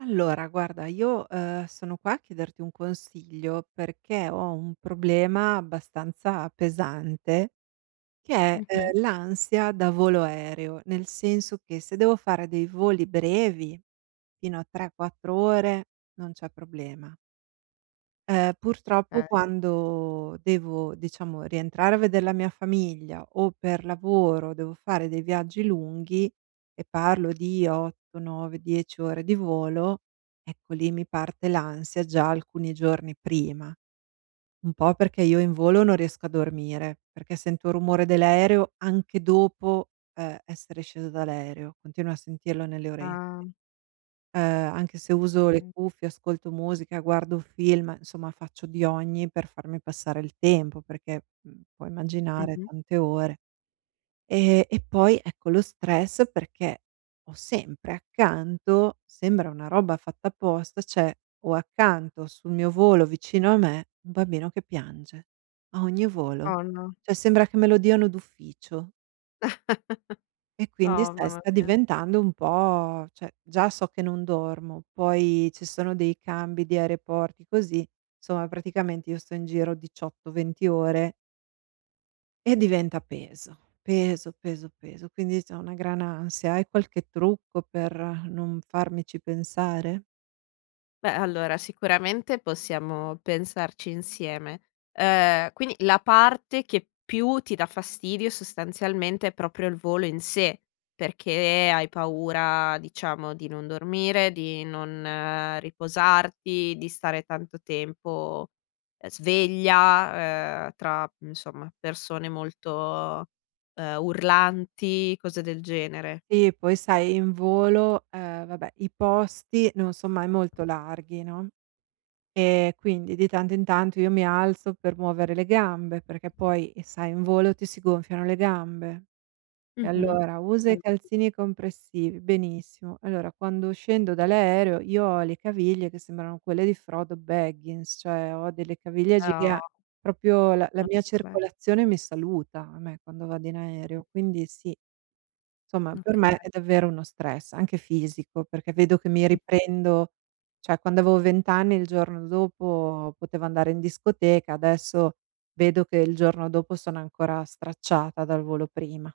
Allora guarda io, ehm, sono qua a chiederti un consiglio perché ho un problema abbastanza pesante che è, Mh-mh. ehm, l'ansia da volo aereo, nel senso che se devo fare dei voli brevi fino a 3, 4 ore, non c'è problema. Ehm, purtroppo Okay. quando devo diciamo rientrare a vedere la mia famiglia o per lavoro devo fare dei viaggi lunghi, e parlo di 8, 9, 10 ore di volo, ecco lì mi parte l'ansia già alcuni giorni prima. Un po' perché io in volo non riesco a dormire, perché sento rumore dell'aereo anche dopo, ehm, essere scesa dall'aereo, continuo a sentirlo nelle orecchie. Ah. Ehm, anche se uso le Okay. cuffie, ascolto musica, guardo film, insomma faccio di ogni per farmi passare il tempo perché, mhmm, puoi immaginare Mh-mh. tante ore. Ehm, e poi ecco lo stress perché ho sempre accanto, sembra una roba fatta apposta, cioè ho accanto sul mio volo vicino a me un bambino che piange. A ogni volo, Oh no. cioè sembra che me lo diano d'ufficio. E quindi Oh sta e mamma sta mia. diventando un po' cioè, già so che non dormo poi ci sono dei cambi di aeroporti così, insomma praticamente io sto in giro 18, 20 ore e diventa peso. Peso, peso, peso. Quindi insomma una gran ansia. Hai qualche trucco per non farmici pensare? Beh, allora, sicuramente possiamo pensarci insieme. Uhm, quindi la parte che più ti dà fastidio sostanzialmente è proprio il volo in sé. Perché hai paura, diciamo, di non dormire, di non riposarti, di stare tanto tempo, ehm, sveglia, uhm, tra, mhmm, insomma persone molto, uhm, urlanti, cose del genere? Sì poi sai in volo, uhm, vabbè i posti non son mai molto larghi, no, e quindi, di tanto in tanto, io mi alzo per muovere le gambe perché poi sai in volo ti si gonfiano le gambe. E Mh-mh. allora usa i Mh. calzini compressivi, benissimo. Allora quando scendo dall'aereo io ho le caviglie che sembrano quelle di Frodo Baggins, cioè ho delle caviglie Oh. giga proprio la la mia [unintelligible] circolazione mi saluta a me quando vado in [unintelligible] aereo, quindi sì. Somma per Okay. me è davvero uno stress anche fisico perché vedo che mi Mh-mh. riprendo cioè quando avevo vent'anni il giorno dopo potevo andare in discoteca, adesso vedo che il giorno dopo sono ancora stracciata dal volo prima.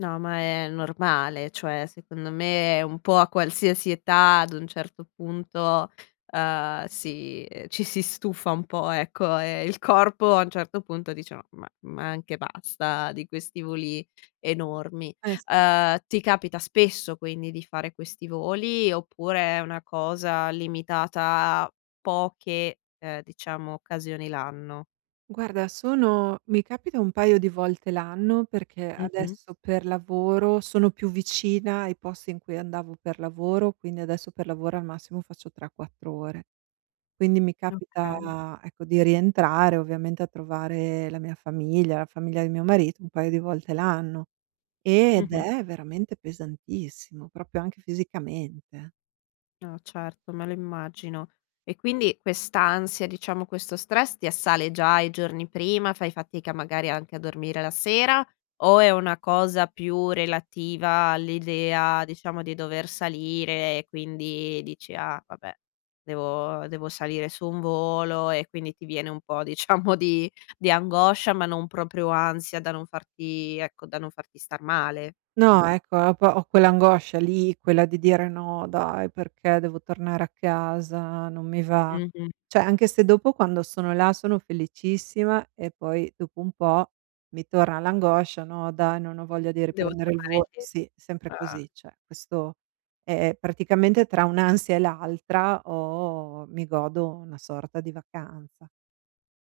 No, ma è normale, cioè secondo me è un po' a qualsiasi età ad un certo punto, uhm, si ci si stufa un po', ecco, e il corpo a un certo punto dice: "Ma ma ma anche basta di questi voli enormi." Eh sì. Uhm, ti capita spesso quindi di fare questi voli, oppure è una cosa limitata a poche, ehm, diciamo, occasioni l'anno? Guarda sono mi capita un paio di volte l'anno perché Mh-mh. adesso per lavoro sono più vicina ai posti in cui andavo per lavoro, quindi adesso per lavoro al massimo faccio 3-4 ore. Quindi mi Okay. capita ecco di rientrare ovviamente a trovare la mia famiglia, la famiglia di mio marito, un paio di volte l'anno, ed Mh-mh. è veramente pesantissimo, proprio anche fisicamente. No certo, me lo immagino. E quindi quest'ansia, diciamo, questo stress ti assale già i giorni prima, fai fatica magari anche a dormire la sera, o è una cosa più relativa all'idea, diciamo, di dover salire e quindi dici: "Ah vabbè. Devo devo salire su un volo" e quindi ti viene un po', diciamo di di angoscia, ma non proprio ansia da non farti ecco, da non farti star male. Mh. No ecco, ho po ho quell'angoscia lì, quella di dire: "No dai perché devo tornare a casa, non mi va." Mh-mh. Cioè anche se dopo quando sono là sono felicissima e poi dopo un po' mi torna l'angoscia: "No dai non ho voglia di Devo riprendere il ritornare vo" indie sì, sempre così. Cioè questo è è praticamente tra un'ansia e l'altra ho mi godo una sorta di vacanza.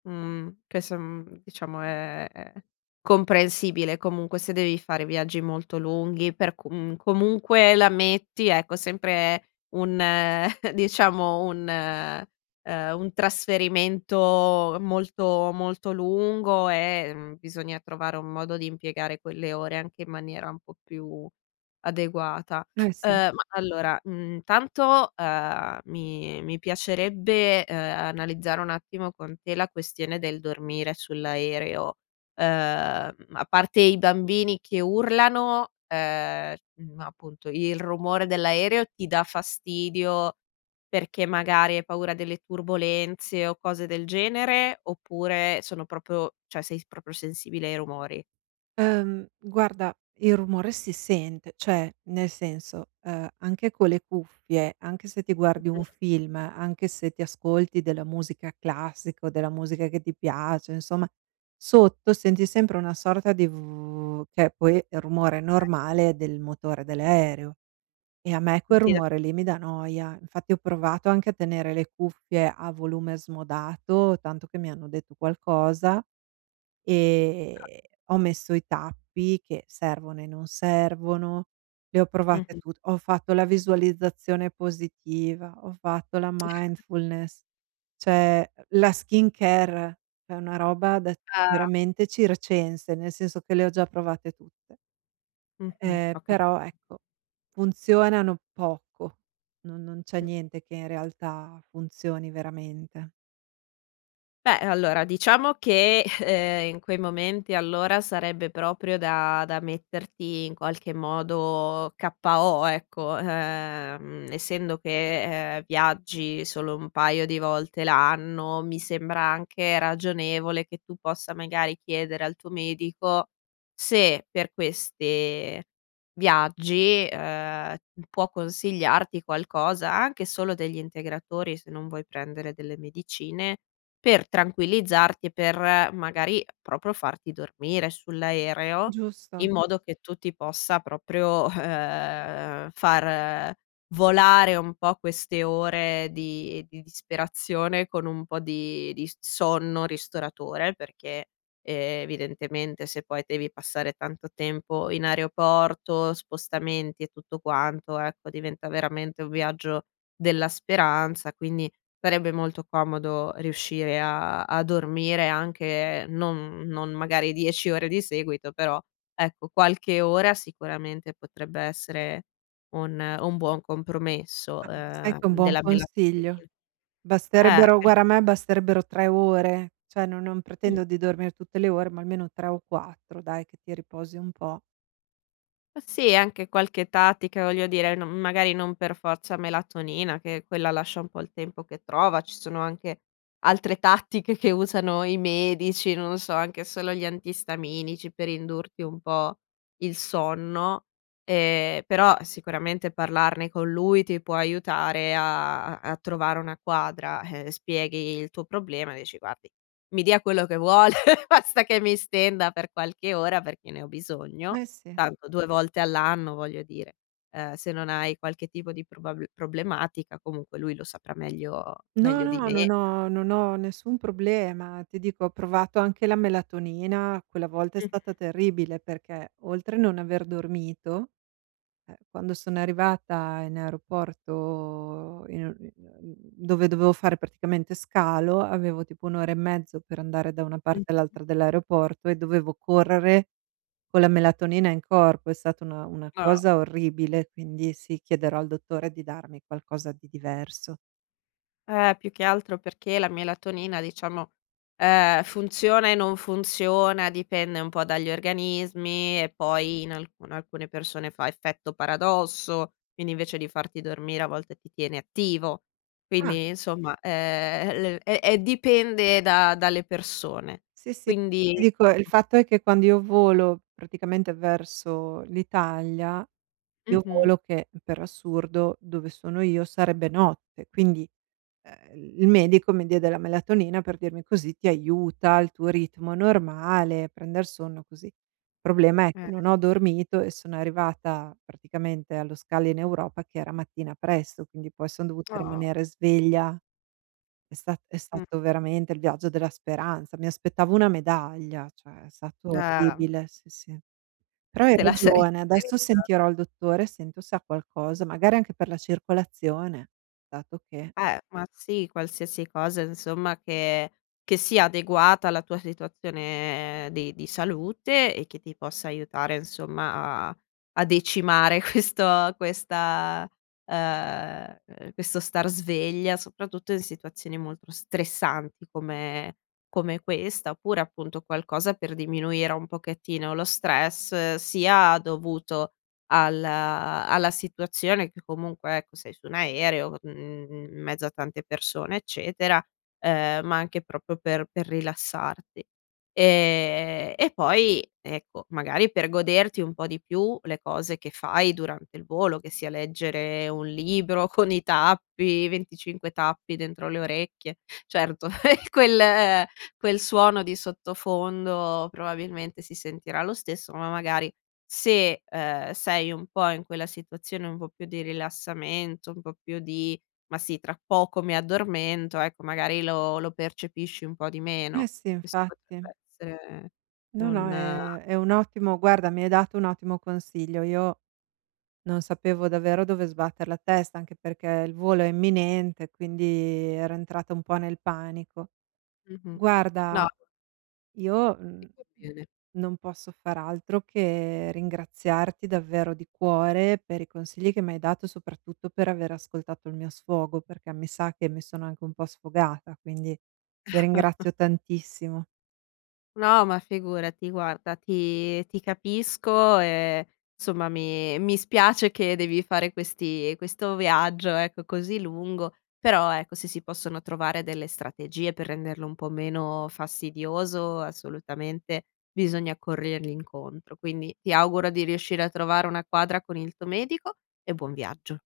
Mhmm, che so mhmm, diciamo è è comprensibile, comunque, se devi fare viaggi molto lunghi per comun comunque la metti, ecco, sempre un diciamo un, ehm un trasferimento molto, molto lungo e, mhmm, bisogna trovare un modo di impiegare quelle ore anche in maniera un po' più adeguata. Eh Uhm, sì. ma allora, mhmm, tanto, uhm, mi mi piacerebbe, uhm, analizzare un attimo con te la questione del dormire sull'aereo. Uhm, a parte i bambini che urlano, ehm, mhmm, appunto, il rumore dell'aereo ti dà fastidio perché magari hai paura delle turbolenze o cose del genere, oppure sono proprio cioè sei s proprio sensibile ai rumori? Ehm, guarda il rumore si sente. Cioè, nel senso, ehm anche con le cuffie, anche se ti guardi un Mh-mh. film, anche se ti ascolti della musica classica, o della musica che ti piace, insomma sotto senti sempre una sorta di v che poi è il rumore Okay. normale del motore dell'aereo e a me quel [unintelligible] rumore lì mi dà noia. Infatti ho provato anche a tenere le cuffie a volume smodato, tanto che mi hanno detto qualcosa Ah. e ho messo i tappi che servono e non servono, le ho provate Mh-mh. tut ho fatto la visualizzazione positiva, ho fatto la mindfulness, cioè, la skincare è una roba da Ah. veramente da circense nel senso che le ho già provate tutte. Mh-mh, Ehm, ho capito. però ecco funzionano poco no non c'è [unintelligible] niente che in realtà funzioni veramente. Beh allora diciamo che, ehm, in quei momenti allora sarebbe proprio da da metterti in qualche modo KO, ecco. Ehm, essendo che, ehm, viaggi solo un paio di volte l'anno, mi sembra anche ragionevole che tu possa, magari, chiedere al tuo medico se, per queste viaggi, ehm, m può consigliarti qualcosa; anche solo degli integratori, se non vuoi prendere delle medicine, per tranquillizzarti e per, magari, proprio farti dormire sull'aereo, Giusto. in modo che tu ti possa proprio, ehm, far volare un po' queste ore di di disperazione con un po' di di s sonno ristoratore. Perché evidentemente se poi devi passare tanto tempo in aeroporto, spostamenti e tutto quanto, ecco, diventa veramente un viaggio della speranza, quindi farebbe molto comodo riuscire a a dormire anche non non magari 10 ore di seguito però, ecco, qualche ora sicuramente potrebbe essere un un buon compromesso, Ma, sai che ehm, è un buon della melatonina. consiglio? Eh. Basterebbero Per guarda a me basterebbero 3 ore, cioè no non Sì. pretendo di dormir tutte le ore ma almeno 3 o 4 dai, che ti riposi un po'. Sì, anche qualche tattica, voglio dire, non magari non per forza melatonina, che quella lascia un po' il tempo che trova. Ci sono anche altre tattiche che usano i medici, non so, anche solo gli antistaminici, per indurti un po' il sonno. Ehm, però, sicuramente, parlarne con lui ti può aiutare a a a trovare una quadra. Eh, spieghi il tuo problema e dici: "Guardi, mi dia quello che vuole, basta che mi stenda per qualche ora, perché ne ho bisogno". Eh sì. Tanto, 2 volte all'anno. Voglio dire, uhm, se non hai qualche tipo di probabl problematica, comunque, lui lo saprà meglio No, meglio di no, non me. ho non ho nessun problema. Ti dico: ho provato anche la melatonina. Quella volta è Mh-mh. stata terribile perché oltre non aver dormito, eh, quando sono arrivata in aeroporto in uhm, mhmm, dove dovevo fare praticamente scalo, avevo, tipo, 1 ora e mezzo per andare da una parte Mh-mh. all'altra dell'aeroporto e dovevo correre con la melatonina in corpo. È stata una una Ah. cosa orribile, quindi, sì, chiederò al dottore di darmi qualcosa di diverso. Eh, più che altro, perché la melatonina, diciamo, ehm, funziona e non funziona, dipende un po' dagli organismi e poi in alcu alcune persone fa effetto paradosso, quindi invece di farti dormire, a volte, ti tiene attivo. Ah. Quindi, insomma, ehm, l è è dipende da dalle persone, Sì, sì. [unintelligible] Ti quindi dico: il ecco. fatto è che quando io volo, praticamente verso l'Italia, io Mh-mh. volo che, per assurdo, dove sono io sarebbe notte. Quindi, uhm, il medico mi diede la melatonina per dirmi così ti aiuta, il tuo ritmo normale, prender sonno, così. Problema è che Eh. non ho dormito e sono arrivata, praticamente, allo scalo in Europa che era mattina presto, quindi poi son dovuta Ah. rimanere sveglia. È sta è Mh. stato veramente il viaggio della speranza. Mi aspettavo una medaglia, cioè è stato Eh. orribile, sì, sì. Però hai Te la saresti ragione, adesso [unintelligible] sentirò il dottore, sento se ha qualcosa, magari anche per la circolazione, dato che Eh, ma, sì, qualsiasi cosa, insomma, che che sia adeguata alla tua situazione di di salute e che ti possa aiutare, insomma, a a decimare questo questa uhm, questo star sveglia, soprattutto in situazioni molto stressanti come come questa. Oppure, appunto, qualcosa per diminuire un pochettino lo stress, sia dovuto al uhm, alla situazione, che, comunque, ecco, sei su un aereo, mhmm, in mezzo a tante persone, eccetera, uhm, ma anche proprio per per rilassarti. Ehm, e poi, ecco, magari, per goderti un po' di più le cose che fai durante il volo, che sia leggere un libro con i tappi, 25 tappi dentro le orecchie. Certo, quel quel suono di sottofondo, probabilmente, si sentirà lo stesso, ma, magari, se, uhm, sei un po' in quella situazione, un po' più di rilassamento, un po' più di "ma sì, tra poco mi addormento". Ecco, magari, lo lo percepisci un po' di Eh meno. sì, Questo infatti. potrebbe essere No, no un è è un ottimo guarda, mi hai dato un ottimo consiglio. Io non sapevo davvero dove sbatter la testa, anche perché il volo è imminente, quindi ero entrata un po' nel panico. Mh-mh. No Guarda, io, mhmm, [unintelligible] bene. non posso far altro che ringraziarti davvero di cuore per i consigli che mi hai dato, soprattutto per aver ascoltato il mio sfogo, perché mi sa che mi sono anche un po' sfogata, quindi ti ringrazio tantissimo. No, ma figurati. Guarda ti ti capisco e, insomma, mi mi spiace che devi fare questi questo viaggio, ecco, così lungo. Però, ecco, se si possono trovare delle strategie per renderlo un po' meno fastidioso, assolutamente, bisogna corrergli incontro, quindi ti auguro di riuscire a trovare una quadra con il tuo medico e buon viaggio.